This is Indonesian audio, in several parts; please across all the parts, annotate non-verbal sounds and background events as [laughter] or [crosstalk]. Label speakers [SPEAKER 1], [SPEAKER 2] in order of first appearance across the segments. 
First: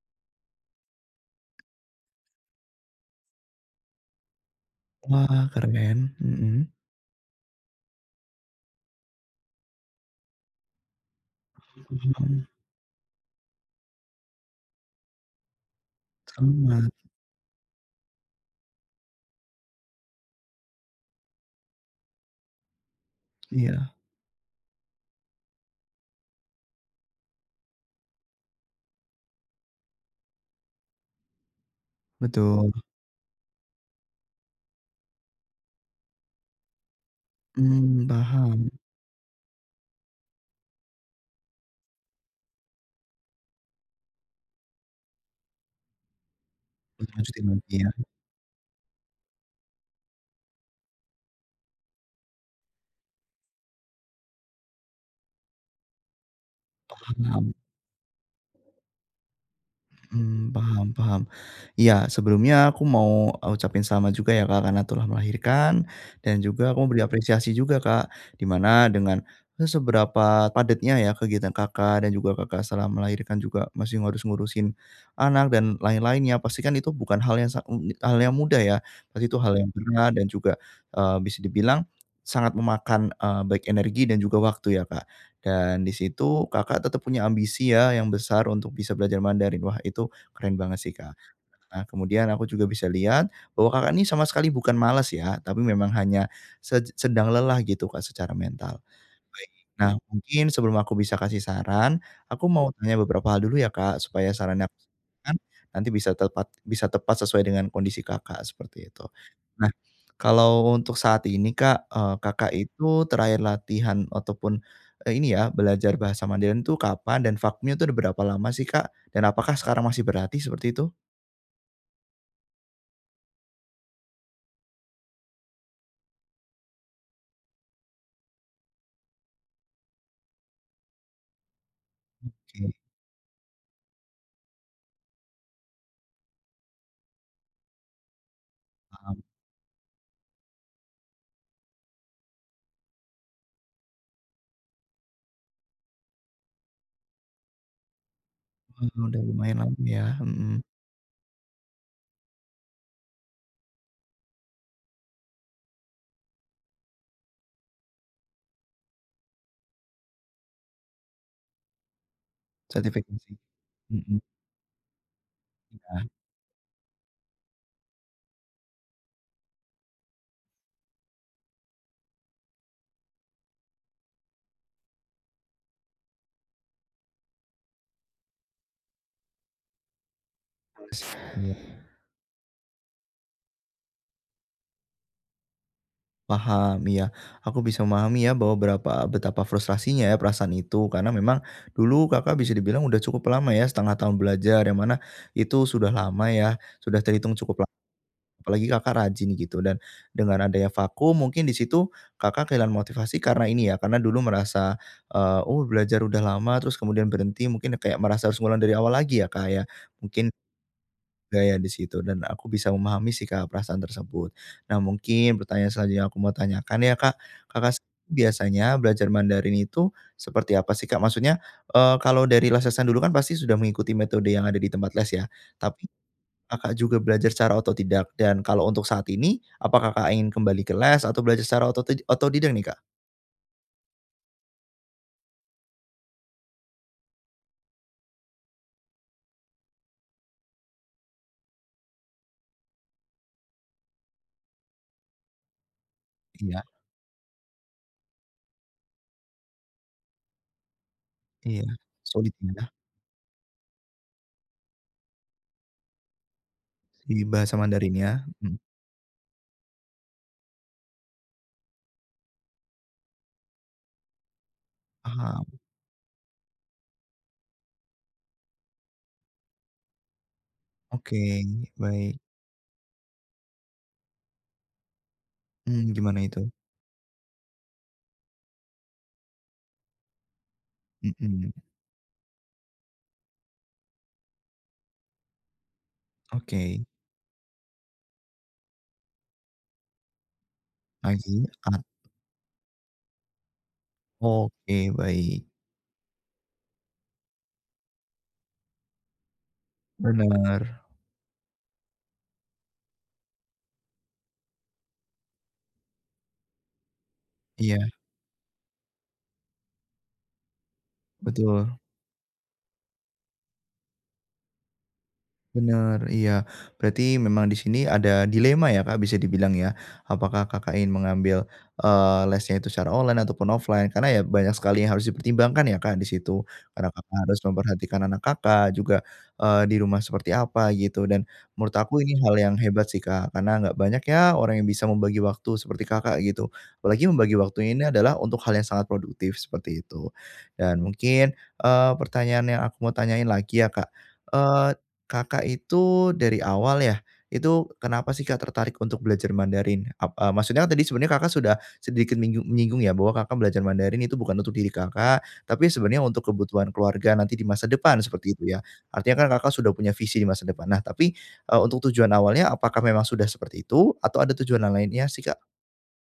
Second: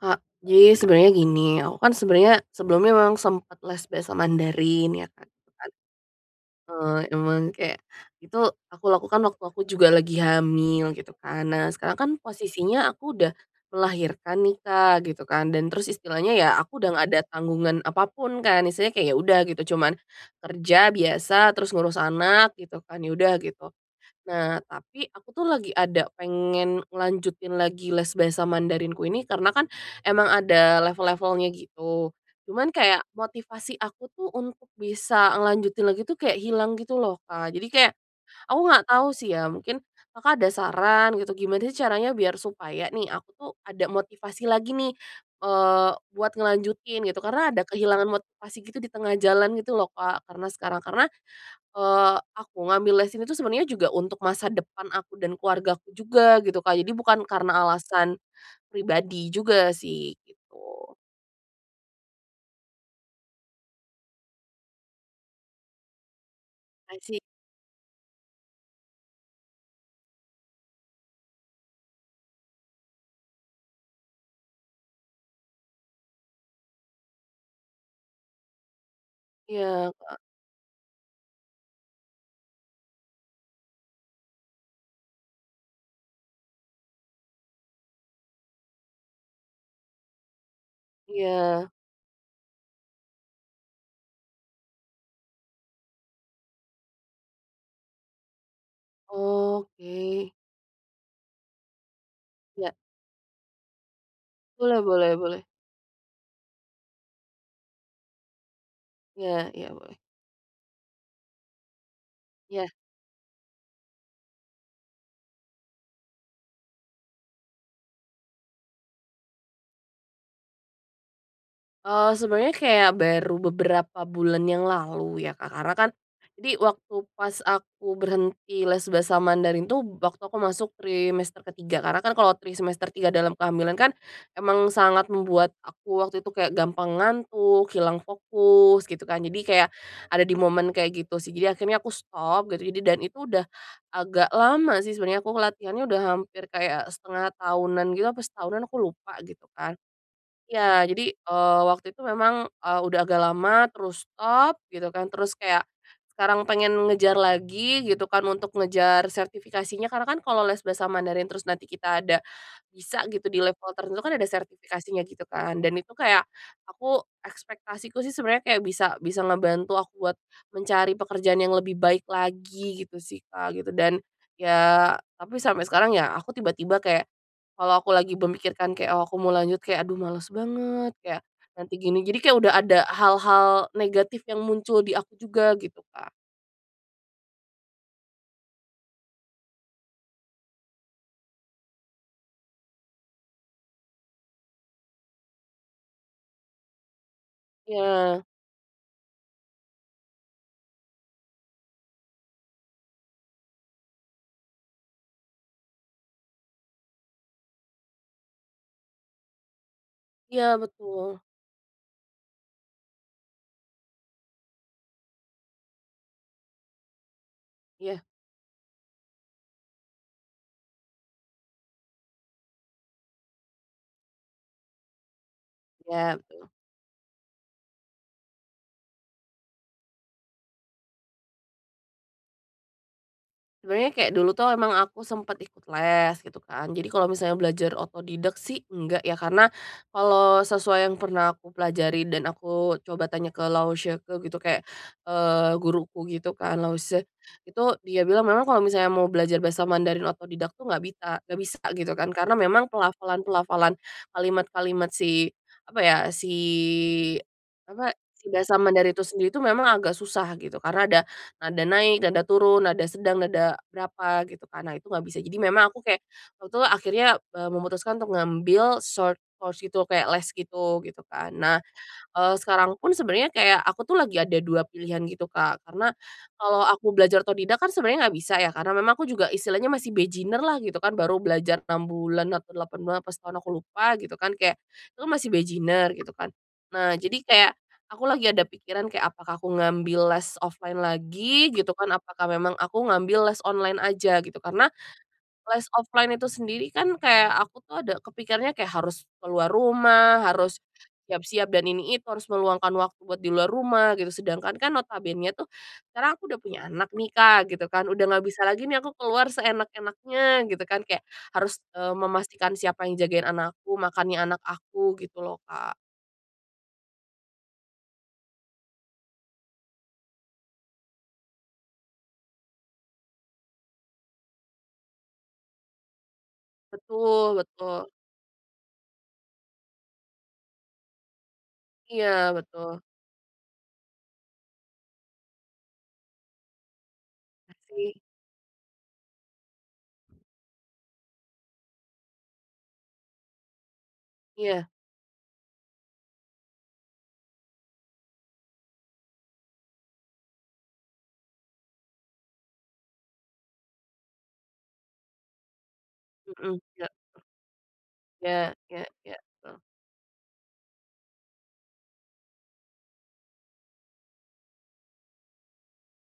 [SPEAKER 1] Kak, jadi sebenarnya gini, aku kan sebenarnya sebelumnya memang sempet les bahasa Mandarin ya Kak,
[SPEAKER 2] Wah
[SPEAKER 1] kan.
[SPEAKER 2] keren, mhm.
[SPEAKER 1] Eee, emang kayak, itu, aku lakukan waktu aku juga lagi hamil, gitu kan. Nah sekarang kan,
[SPEAKER 2] [unintelligible]
[SPEAKER 1] posisinya aku udah melahirkan nih Kak, gitu kan, dan terus istilahnya ya aku
[SPEAKER 2] Selamat.
[SPEAKER 1] udah nggak ada tanggungan apapun kan, istilahnya kek ya udah gitu, cuman, kerja biasa terus ngurus anak gitu kan, ya udah gitu.
[SPEAKER 2] Iya.
[SPEAKER 1] Nah, tapi aku tuh lagi ada pengen ngelanjutin lagi les bahasa Mandarinku ini, karena kan emang ada level-levelnya gitu, cuman
[SPEAKER 2] Betul.
[SPEAKER 1] kayak motivasi aku tuh untuk bisa ngelanjutin lagi tuh kayak hilang gitu loh Kak. Jadi kayak,
[SPEAKER 2] Mmm
[SPEAKER 1] aku
[SPEAKER 2] paham.
[SPEAKER 1] nggak tahu sih ya, mungkin Kakak ada saran gitu gimana sih caranya biar supaya nih, aku tuh ada motivasi lagi nih, eee, buat ngelanjutin,
[SPEAKER 2] Buat
[SPEAKER 1] gitu.
[SPEAKER 2] ngelanjutin
[SPEAKER 1] Karena ada
[SPEAKER 2] berarti ya?
[SPEAKER 1] kehilangan motivasi gitu di tengah jalan gitu loh Kak, karena sekarang karena, eee, aku ngambil les ini tuh sebenarnya juga untuk masa depan aku dan keluargaku juga, gitu Kak, jadi bukan
[SPEAKER 2] Paham.
[SPEAKER 1] karena alasan, pribadi juga sih,
[SPEAKER 2] Mmm, paham
[SPEAKER 1] gitu.
[SPEAKER 2] paham. Iya sebelumnya aku mau, e ucapin selamat juga ya Kak karena telah melahirkan, dan juga aku mau
[SPEAKER 1] I
[SPEAKER 2] beri
[SPEAKER 1] see.
[SPEAKER 2] apresiasi juga Kak, di mana dengan e seberapa padatnya ya kegiatan Kakak, dan juga Kakak setelah melahirkan juga masih harus ngurusin anak dan lain-lainnya, pastikan itu bukan hal yang sang e e hal yang mudah ya, pasti itu hal yang
[SPEAKER 1] Iya,
[SPEAKER 2] berat
[SPEAKER 1] Kak.
[SPEAKER 2] dan juga, eee, bisa dibilang sangat memakan, e baik energi dan juga waktu ya Kak. Dan di situ, Kakak tetap punya ambisi ya yang besar, untuk bisa belajar Mandarin. Wah itu, keren banget sih Kak.
[SPEAKER 1] Iya.
[SPEAKER 2] Nah kemudian aku juga bisa lihat, bahwa Kakak ini sama sekali bukan malas ya, tapi memang hanya se sedang lelah gitu Kak secara mental. Baik, nah
[SPEAKER 1] Oke.
[SPEAKER 2] mungkin sebelum aku bisa kasih saran, aku
[SPEAKER 1] Iya.
[SPEAKER 2] mau tanya beberapa hal dulu ya Kak, supaya sarannya yang
[SPEAKER 1] Boleh
[SPEAKER 2] aku
[SPEAKER 1] boleh
[SPEAKER 2] berikan,
[SPEAKER 1] boleh.
[SPEAKER 2] nanti bisa tepat bisa tepat sesuai dengan kondisi Kakak, seperti itu.
[SPEAKER 1] Iya iya
[SPEAKER 2] Nah,
[SPEAKER 1] boleh.
[SPEAKER 2] kalau untuk saat ini Kak, e Kakak
[SPEAKER 1] Iya.
[SPEAKER 2] itu terakhir latihan atau pun, e ini ya, belajar bahasa Mandarin itu kapan, dan vakumnya itu ada berapa lama sih Kak, dan apakah sekarang masih berlatih seperti itu?
[SPEAKER 1] Eee, sebenarnya kayak baru beberapa bulan yang lalu ya Kak, karena kan jadi waktu pas aku berhenti les bahasa Mandarin tuh, waktu aku masuk trimester ke-3 karena kan kalau tri
[SPEAKER 2] Oke.
[SPEAKER 1] semester 3 dalam kehamilan kan, emang sangat membuat aku waktu itu kayak gampang ngantuk, hilang fokus, gitu
[SPEAKER 2] Paham.
[SPEAKER 1] kan, jadi kayak, ada di momen kayak gitu sih. Jadi akhirnya aku stop, dan ini, dan itu, udah agak lama sih sebenarnya aku ngelatihannya udah hampir kayak setengah tahunan gitu, apa setahunan, aku
[SPEAKER 2] Oh
[SPEAKER 1] lupa
[SPEAKER 2] udah
[SPEAKER 1] gitu
[SPEAKER 2] lumayan
[SPEAKER 1] kan.
[SPEAKER 2] lama ya, mhm.
[SPEAKER 1] Ya, jadi, eee, waktu itu memang, e udah agak lama, terus stop gitu kan, terus kayak, sekarang pengen ngejar lagi gitu kan, untuk ngejar sertifikasinya, karena kan kalau les bahasa Mandarin terus nanti kita ada, bisa gitu
[SPEAKER 2] Sertifikasi?
[SPEAKER 1] di level tertentu, kan
[SPEAKER 2] Hmm.
[SPEAKER 1] ada sertifikasinya gitu kan. Dan itu
[SPEAKER 2] Iya.
[SPEAKER 1] kayak, aku ekspektasiku sih sebenarnya kayak bisa bisa ngebantu aku buat mencari pekerjaan yang lebih baik lagi, gitu sih Kak, gitu dan, ya, tapi sampai sekarang ya, aku tiba-tiba kayak, kalau aku lagi memikirkan kayak, "Oh aku mau lanjut, kayak aduh males banget." kayak, nanti
[SPEAKER 2] [unintelligible]
[SPEAKER 1] gini-gini. Kayak udah ada hal-hal negatif yang muncul di aku juga, gitu Kak.
[SPEAKER 2] Paham, iya, aku bisa memahami ya bahwa berapa betapa frustrasinya ya perasaan itu, karena memang dulu Kakak bisa dibilang udah cukup lama ya setengah tahun belajar, yang mana itu sudah lama ya, sudah terhitung cukup la
[SPEAKER 1] Iya.
[SPEAKER 2] apalagi Kakak rajin gitu, dan dengan adanya vakum mungkin di situ, Kakak kehilangan motivasi karena ini ya, karena dulu merasa e oh belajar udah lama, terus kemudian berhenti, mungkin ya kayak merasa harus ngulang dari awal lagi ya Kak ya? Mungkin
[SPEAKER 1] Iya betul.
[SPEAKER 2] gaya di situ dan aku bisa memahami sih Kak perasaan tersebut. Nah mungkin, pertanyaan selanjutnya yang aku mau tanyakan ya Kak, Kakak s
[SPEAKER 1] Iya.
[SPEAKER 2] biasanya belajar Mandarin itu, seperti apa sih Kak? Maksudnya, e kalau dari les-lesan dulu kan pasti sudah mengikuti metode yang ada di tempat les ya, tapi
[SPEAKER 1] Iya betul.
[SPEAKER 2] Kakak juga belajar secara otodidak, dan kalau untuk saat ini, apakah Kakak ingin kembali ke les, atau belajar secara ototid otodidak nih Kak?
[SPEAKER 1] Sebenarnya kayak dulu tuh emang aku sempet ikut les, gitu kan. Jadi kalau misalnya belajar otodidak sih enggak ya, karena, kalau sesuai yang pernah aku pelajari dan aku coba tanya ke laoshi ke gitu kayak, eee, guruku gitu kan,
[SPEAKER 2] Iya.
[SPEAKER 1] laoshi, itu, dia bilang memang kalau misalnya mau belajar bahasa Mandarin otodidak tuh nggak bisa nggak bisa
[SPEAKER 2] Iya,
[SPEAKER 1] gitu kan,
[SPEAKER 2] sulit
[SPEAKER 1] karena memang
[SPEAKER 2] ya?
[SPEAKER 1] pelafalan-pelafalan, kalimat-kalimat si apa ya, si
[SPEAKER 2] Di bahasa
[SPEAKER 1] apa,
[SPEAKER 2] Mandarinnya?
[SPEAKER 1] si bahasa
[SPEAKER 2] Hmm.
[SPEAKER 1] Mandarin itu sendiri itu memang agak susah, gitu. Karena ada nada naik, nada turun, nada sedang, nada berapa gitu kan, nah itu nggak bisa. Jadi
[SPEAKER 2] Paham.
[SPEAKER 1] memang aku kayak, waktu itu akhirnya, e memutuskan untuk ngambil short course itu, kayak les gitu, gitu kan.
[SPEAKER 2] Oke,
[SPEAKER 1] Nah,
[SPEAKER 2] baik.
[SPEAKER 1] eee, sekarang pun sebenarnya kayak aku tuh lagi ada 2 pilihan gitu Kak,
[SPEAKER 2] Hmm
[SPEAKER 1] karena
[SPEAKER 2] gimana itu?
[SPEAKER 1] kalau aku belajar otodidak kan sebenarnya nggak bisa ya, karena memang aku juga istilahnya masih beginner lah gitu kan, baru
[SPEAKER 2] Hmm.
[SPEAKER 1] belajar 6 bulan, apa 8 bulan apa setahun, aku lupa, gitu kan, kayak, "Lo masih beginner gitu kan."
[SPEAKER 2] Oke.
[SPEAKER 1] Nah, jadi kayak, aku lagi ada pikiran kayak apakah aku ngambil les offline
[SPEAKER 2] Pagi
[SPEAKER 1] lagi, gitu
[SPEAKER 2] at
[SPEAKER 1] kan, apakah memang aku ngambil les online aja, gitu. Karena,
[SPEAKER 2] oke baik.
[SPEAKER 1] les offline itu sendiri kan kayak aku tuh ada kepikirnya kayak harus keluar rumah, harus,
[SPEAKER 2] Benar.
[SPEAKER 1] siap-siap dan ini itu, harus meluangkan waktu buat di luar rumah gitu, sedangkan kan notabenenya tuh, sekarang aku udah punya anak nih Kak, gitu
[SPEAKER 2] Iya.
[SPEAKER 1] kan, udah nggak bisa lagi nih aku keluar seenak-enaknya gitu kan, kayak harus,
[SPEAKER 2] Betul.
[SPEAKER 1] eee, memastikan siapa yang jagain anakku, makannya anak aku, gitu loh Kak.
[SPEAKER 2] Benar, iya, berarti memang di sini ada dilema ya Kak bisa dibilang ya, apakah Kakak ingin mengambil, eee, lesnya itu secara online ataupun offline karena ya banyak sekali yang harus dipertimbangkan ya Kak di situ, karena Kakak
[SPEAKER 1] Betul
[SPEAKER 2] harus
[SPEAKER 1] betul.
[SPEAKER 2] memperhatikan anak Kakak, juga e di rumah seperti apa gitu dan, menurut aku ini
[SPEAKER 1] Iya,
[SPEAKER 2] hal yang
[SPEAKER 1] betul.
[SPEAKER 2] hebat sih Kak, karena nggak banyak ya orang yang bisa membagi waktu seperti Kakak gitu, apalagi membagi waktunya ini
[SPEAKER 1] Makasih.
[SPEAKER 2] adalah untuk hal yang sangat produktif, seperti itu. Dan mungkin, eee, pertanyaan yang aku mau tanyain lagi ya Kak.
[SPEAKER 1] Iya.
[SPEAKER 2] Eee, Kakak itu, dari awal ya, itu kenapa sih Kak tertarik untuk belajar Mandarin ap a maksudnya kan tadi sebenarnya Kakak sudah, sedikit minyu nyinggung ya bahwa Kakak belajar Mandarin itu bukan untuk diri Kakak, tapi sebenarnya untuk
[SPEAKER 1] Hmm
[SPEAKER 2] kebutuhan
[SPEAKER 1] iya.
[SPEAKER 2] keluarga nanti di masa depan, seperti itu
[SPEAKER 1] Iya
[SPEAKER 2] ya?
[SPEAKER 1] ya
[SPEAKER 2] Artinya
[SPEAKER 1] ya,
[SPEAKER 2] kan Kakak
[SPEAKER 1] betul.
[SPEAKER 2] sudah punya visi di masa depan. Nah tapi, e untuk tujuan awalnya apakah memang sudah seperti itu, atau ada tujuan yang lainnya sih Kak?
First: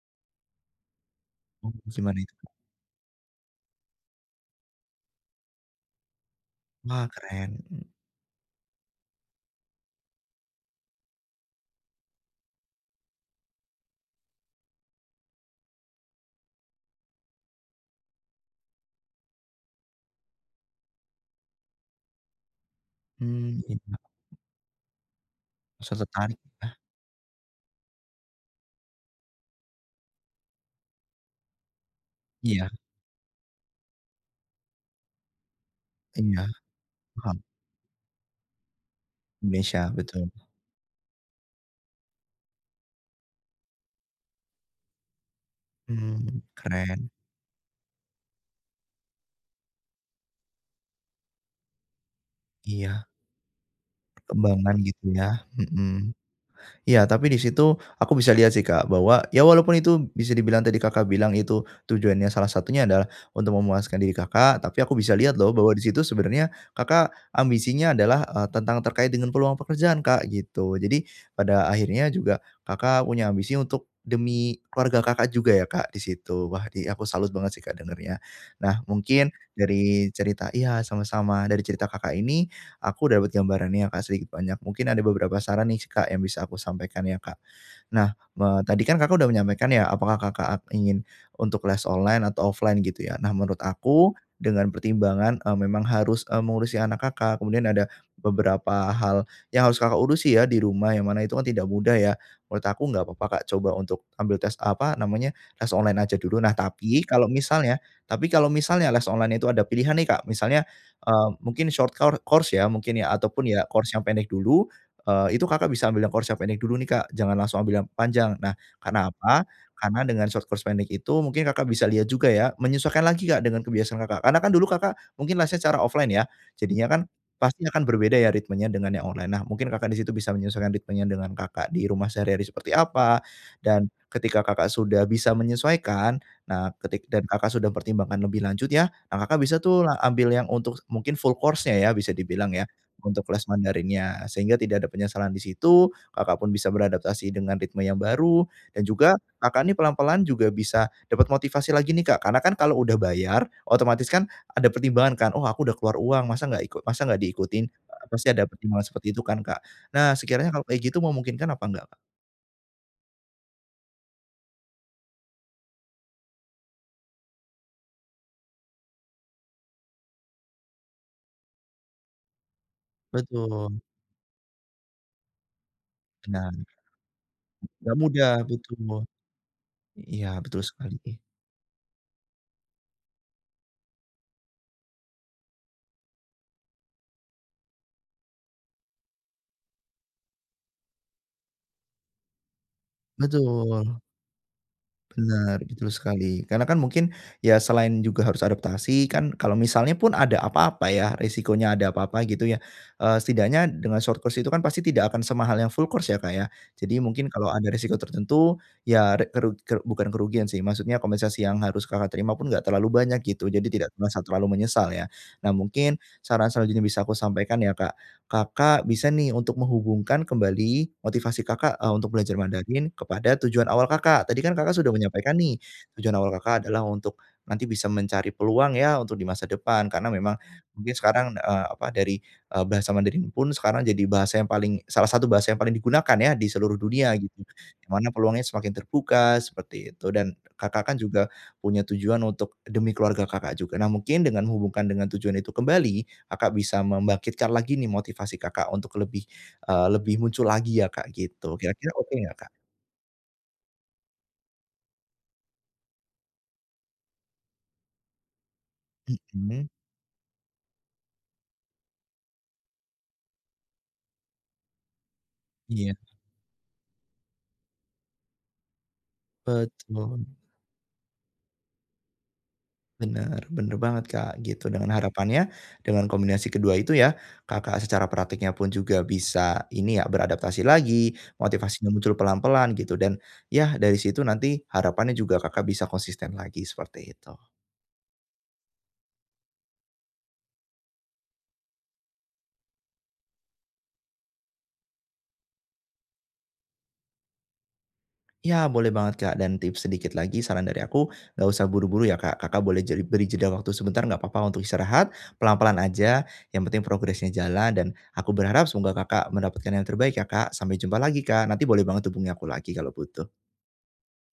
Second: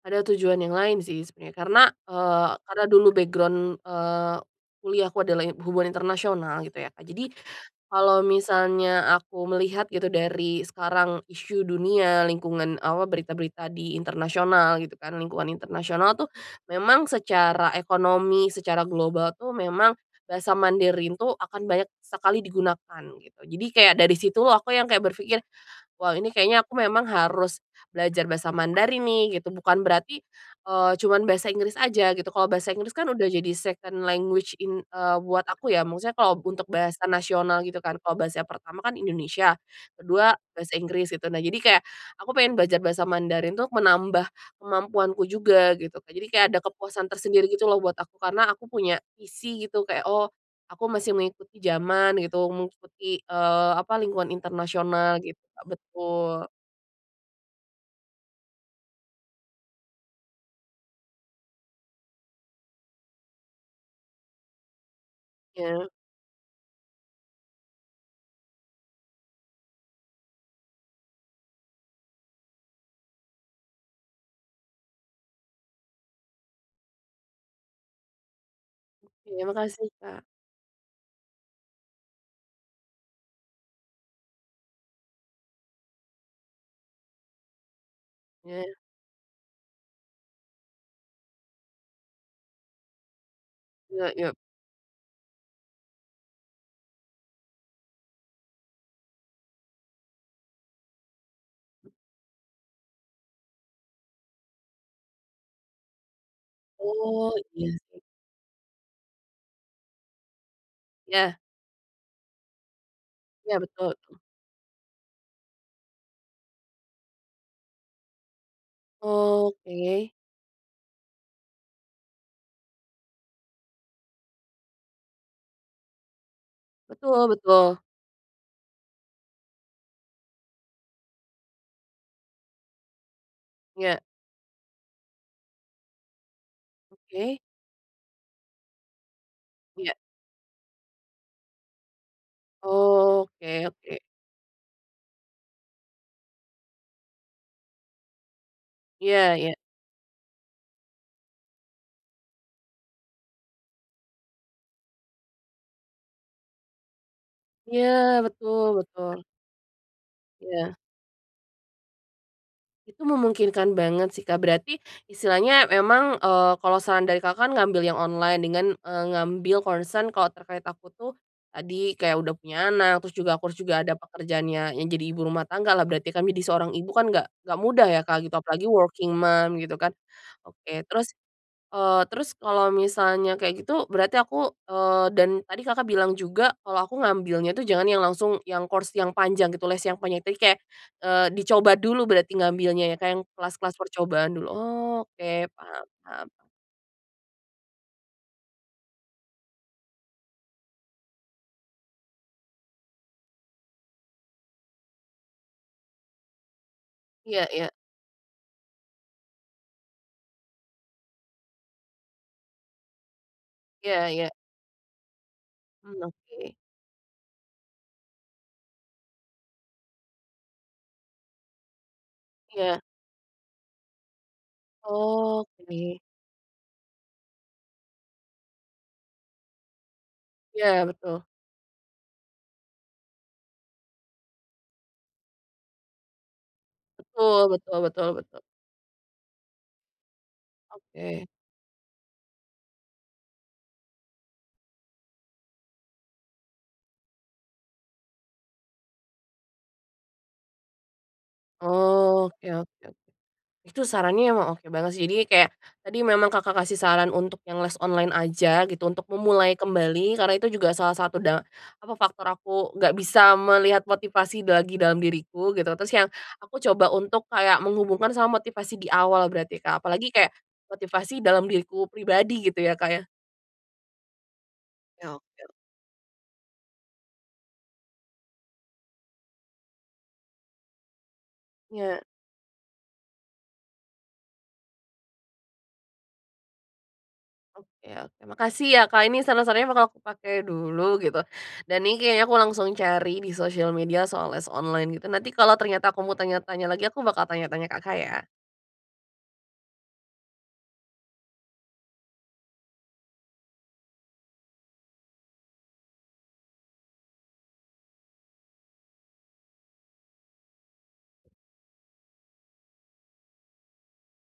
[SPEAKER 1] Ada tujuan yang lain sih sebenarnya,
[SPEAKER 2] Oh,
[SPEAKER 1] karena,
[SPEAKER 2] cuman itu.
[SPEAKER 1] eee, karena dulu background eee, kuliahku adalah in hubungan internasional gitu ya Kak,
[SPEAKER 2] Wah
[SPEAKER 1] jadi,
[SPEAKER 2] keren, hmm.
[SPEAKER 1] kalau misalnya aku melihat gitu dari sekarang isu dunia, lingkungan awa berita-berita di internasional gitu kan, lingkungan internasional tuh, memang secara ekonomi, secara global tuh memang, bahasa Mandarin tuh akan banyak sekali digunakan, gitu.
[SPEAKER 2] Mmm
[SPEAKER 1] Jadi
[SPEAKER 2] iya.
[SPEAKER 1] kayak dari situ aku yang kayak berpikir,
[SPEAKER 2] Susah
[SPEAKER 1] "Wow ini
[SPEAKER 2] tertarik
[SPEAKER 1] kayaknya aku
[SPEAKER 2] ya?
[SPEAKER 1] memang harus belajar bahasa Mandarin nih." gitu. Bukan berarti, eee, cuman bahasa Inggris aja gitu, kalau bahasa
[SPEAKER 2] Iya.
[SPEAKER 1] Inggris kan udah jadi second language eng buat aku ya, maksudnya kalau
[SPEAKER 2] Iya.
[SPEAKER 1] untuk bahasa
[SPEAKER 2] Paham.
[SPEAKER 1] nasional gitu kan, kalau bahasa pertama kan Indonesia,
[SPEAKER 2] Nesya betul.
[SPEAKER 1] ke-2 bahasa Inggris, gitu. Nah jadi kayak, aku pengen belajar bahasa Mandarin tuk menambah kemampuanku juga, gitu Kak. Jadi
[SPEAKER 2] Mmm
[SPEAKER 1] kayak ada kepuasan
[SPEAKER 2] keren.
[SPEAKER 1] tersendiri gitu loh buat aku, karena aku punya visi gitu kayak, oh, aku masih mengikuti zaman gitu,
[SPEAKER 2] Iya.
[SPEAKER 1] mengikuti, eee, apa lingkungan
[SPEAKER 2] Perkembangan gitu
[SPEAKER 1] internasional gitu,
[SPEAKER 2] ya,
[SPEAKER 1] Kak.
[SPEAKER 2] hmm.
[SPEAKER 1] Betul.
[SPEAKER 2] Iya tapi di situ aku bisa lihat sih Kak, bahwa ya walaupun itu bisa dibilang tadi Kakak bilang itu, tujuannya salah satunya adalah, untuk memuaskan diri Kakak, tapi aku bisa lihat loh bahwa di
[SPEAKER 1] Iya.
[SPEAKER 2] situ sebenarnya, Kakak ambisinya adalah e tentang terkait dengan peluang pekerjaan Kak, gitu. Jadi, pada akhirnya juga, Kakak punya ambisi untuk, demi keluarga Kakak juga ya Kak di situ, wah di aku salut banget sih Kak dengarnya. Nah, mungkin,
[SPEAKER 1] Iya makasih
[SPEAKER 2] dari
[SPEAKER 1] Kak.
[SPEAKER 2] cerita iya sama-sama, dari cerita Kakak ini, aku dapat gambarannya ya Kak sedikit banyak, mungkin ada beberapa saran nih Kak yang bisa aku sampaikan ya Kak. Nah,
[SPEAKER 1] Ya.
[SPEAKER 2] me tadi kan Kakak sudah menyampaikan ya, apakah Kakak a ingin untuk les online atau offline gitu ya, nah menurut
[SPEAKER 1] Yuk
[SPEAKER 2] aku,
[SPEAKER 1] yuk.
[SPEAKER 2] dengan pertimbangan, e memang harus, e mengurusi anak Kakak, kemudian ada beberapa hal, yang harus Kakak urusi ya di rumah, yang mana itu kan tidak mudah ya, menurut aku nggak apa-apa Kak coba untuk ambil tes apa, namanya, tes online aja dulu, nah tapi kalau
[SPEAKER 1] Oh, iya
[SPEAKER 2] misalnya
[SPEAKER 1] sih.
[SPEAKER 2] tapi kalau misalnya les online itu ada pilihan nih Kak, misalnya, e
[SPEAKER 1] Iya.
[SPEAKER 2] mungkin short kor course ya mungkin ya ataupun
[SPEAKER 1] Iya
[SPEAKER 2] ya course
[SPEAKER 1] betul.
[SPEAKER 2] yang pendek dulu, eee, itu Kakak bisa ambil yang course yang pendek dulu nih Kak, jangan langsung ambil yang panjang. Nah, karena apa?
[SPEAKER 1] Oh
[SPEAKER 2] Karena
[SPEAKER 1] oke.
[SPEAKER 2] dengan short course pendek itu mungkin Kakak bisa lihat juga ya, menyesuaikan lagi Kak, dengan kebiasaan Kakak. Karena kan dulu Kakak mungkin lesnya cara offline ya, jadinya kan,
[SPEAKER 1] Betul
[SPEAKER 2] pasti
[SPEAKER 1] betul.
[SPEAKER 2] akan berbeda ya ritmenya dengan yang online, nah mungkin Kakak di situ bisa menyesuaikan ritmenya dengan Kakak di rumah sehari-hari seperti apa, dan,
[SPEAKER 1] Iya.
[SPEAKER 2] ketika Kakak sudah bisa menyesuaikan, nah ketik dan
[SPEAKER 1] Oke.
[SPEAKER 2] Kakak sudah pertimbangkan lebih lanjut ya, ah Kakak bisa tuh
[SPEAKER 1] Iya.
[SPEAKER 2] la ambil yang untuk mungkin full course -nya ya, bisa dibilang ya,
[SPEAKER 1] Oh,
[SPEAKER 2] untuk kelas
[SPEAKER 1] oke oke.
[SPEAKER 2] Mandarinnya, sehingga tidak ada penyesalan di situ, Kakak pun bisa beradaptasi dengan ritme yang baru, dan juga
[SPEAKER 1] Iya iya.
[SPEAKER 2] Kakak nih pelan-pelan juga bisa, dapat motivasi lagi nih Kak, karena kan kalau udah bayar, otomatis kan ada pertimbangan kan, "Oh aku udah keluar uang, masa nggak iku masa nggak diikutin?"
[SPEAKER 1] Iya,
[SPEAKER 2] pasti ada
[SPEAKER 1] betul
[SPEAKER 2] pertimbangan seperti
[SPEAKER 1] betul.
[SPEAKER 2] itu kan Kak. Nah, sekiranya kalau
[SPEAKER 1] Iya.
[SPEAKER 2] kayak gitu memungkinkan apa enggak Kak?
[SPEAKER 1] Itu memungkinkan banget sih Kak, berarti, istilahnya memang, eee, kalau saran dari Kakak kan ngambil yang online dengan, eee, ngambil concern kalau terkait aku tuh, tadi kayak udah punya anak, terus juga ku harus juga
[SPEAKER 2] Betul.
[SPEAKER 1] ada pekerjaannya, yang jadi ibu rumah tangga lah berarti jadi
[SPEAKER 2] Benar.
[SPEAKER 1] seorang ibu kan nggak nggak mudah
[SPEAKER 2] Nggak
[SPEAKER 1] ya Kak,
[SPEAKER 2] mudah,
[SPEAKER 1] gitu. Apalagi
[SPEAKER 2] betul.
[SPEAKER 1] working mom gitu kan.
[SPEAKER 2] Iya, betul
[SPEAKER 1] Oke, terus,
[SPEAKER 2] sekali.
[SPEAKER 1] eee, terus kalau misalnya kayak gitu, berarti aku, eee, dan, tadi Kakak bilang juga, kalau aku ngambilnya itu jangan yang langsung yang course yang panjang gitu, les yang panjang tapi kayak, eee, dicoba dulu berarti ngambilnya ya Kak, yang kelas-kelas
[SPEAKER 2] Betul.
[SPEAKER 1] percobaan dulu, oke,
[SPEAKER 2] Benar,
[SPEAKER 1] paham
[SPEAKER 2] betul
[SPEAKER 1] paham.
[SPEAKER 2] sekali, karena kan mungkin, ya selain juga harus adaptasi, kan kalau misalnya pun ada apa-apa ya, resikonya ada apa-apa gitu ya, eee, setidaknya dengan short course itu kan pasti tidak akan semahal yang full course ya Kak ya. Jadi mungkin
[SPEAKER 1] Iya
[SPEAKER 2] kalau ada
[SPEAKER 1] iya.
[SPEAKER 2] resiko tertentu ya re keru keru bukan kerugian sih maksudnya kompensasi yang harus Kakak terima pun enggak terlalu banyak gitu, jadi tidak
[SPEAKER 1] Iya
[SPEAKER 2] merasa
[SPEAKER 1] iya.
[SPEAKER 2] terlalu menyesal ya. Nah mungkin,
[SPEAKER 1] Hmm oke.
[SPEAKER 2] saran selanjutnya bisa aku sampaikan ya Kak, Kakak bisa nih untuk menghubungkan kembali motivasi Kakak, e untuk belajar
[SPEAKER 1] Iya.
[SPEAKER 2] Mandarin kepada tujuan awal Kakak, tadi kan Kakak sudah menyampaikan nih
[SPEAKER 1] Oke.
[SPEAKER 2] tujuan awal Kakak adalah untuk nanti bisa mencari peluang ya, untuk di masa depan, karena memang
[SPEAKER 1] Iya
[SPEAKER 2] mungkin
[SPEAKER 1] betul.
[SPEAKER 2] sekarang, e apa, dari, e bahasa Mandarin pun sekarang jadi bahasa yang paling salah satu bahasa yang paling digunakan ya, di seluruh dunia gitu.
[SPEAKER 1] Betul betul
[SPEAKER 2] Di
[SPEAKER 1] betul
[SPEAKER 2] mana
[SPEAKER 1] betul.
[SPEAKER 2] peluangnya semakin terbuka, seperti itu. Dan, Kakak kan juga
[SPEAKER 1] Oke.
[SPEAKER 2] punya tujuan untuk, demi keluarga Kakak juga. Nah mungkin, dengan hubungkan dengan tujuan itu kembali, Kakak bisa membangkitkan lagi nih motivasi Kakak untuk lebih, eee, lebih muncul lagi ya Kak gitu, kira-kira oke nggak
[SPEAKER 1] Oke
[SPEAKER 2] Kak?
[SPEAKER 1] oke. Itu sarannya emang oke banget sih, jadi kayak, tadi memang Kakak kasih saran untuk yang les online aja gitu, untuk memulai
[SPEAKER 2] Hmm.
[SPEAKER 1] kembali, karena itu juga salah satu da apa faktor aku nggak bisa melihat motivasi bagi dalam diriku, gitu terus
[SPEAKER 2] Iya.
[SPEAKER 1] yang, aku coba untuk kayak menghubungkan sama motivasi di awal berarti Kak, apalagi
[SPEAKER 2] Betul.
[SPEAKER 1] kayak, motivasi dalam diriku pribadi gitu ya Kak ya?
[SPEAKER 2] Benar, benar banget Kak, gitu. Dengan
[SPEAKER 1] Oke
[SPEAKER 2] harapannya
[SPEAKER 1] oke.
[SPEAKER 2] dengan kombinasi kedua itu ya, Kakak secara prakteknya pun juga bisa, ini ya beradaptasi lagi, motivasinya
[SPEAKER 1] Iya.
[SPEAKER 2] muncul pelan-pelan gitu, dan, ya dari situ nanti, harapannya juga Kakak bisa konsisten lagi, seperti itu.
[SPEAKER 1] Oke oke, makasih ya Kak ini saran-sarannya bakal aku pake dulu, gitu. Dan ini kayaknya aku langsung cari di sosial media soal les online gitu, nanti kalo ternyata aku mau tanya-tanya lagi aku bakal tanya-tanya Kakak ya.
[SPEAKER 2] Ya boleh banget Kak, dan tips sedikit lagi saran dari aku, nggak usah buru-buru ya Kak, Kakak boleh jeli beri jeda waktu sebentar, nggak apa-apa untuk istirahat. Pelan-pelan aja, yang penting progresnya jalan dan, aku berharap semoga Kakak mendapatkan yang terbaik ya Kak, sampai jumpa lagi Kak. Nanti boleh banget hubungi aku lagi kalau butuh.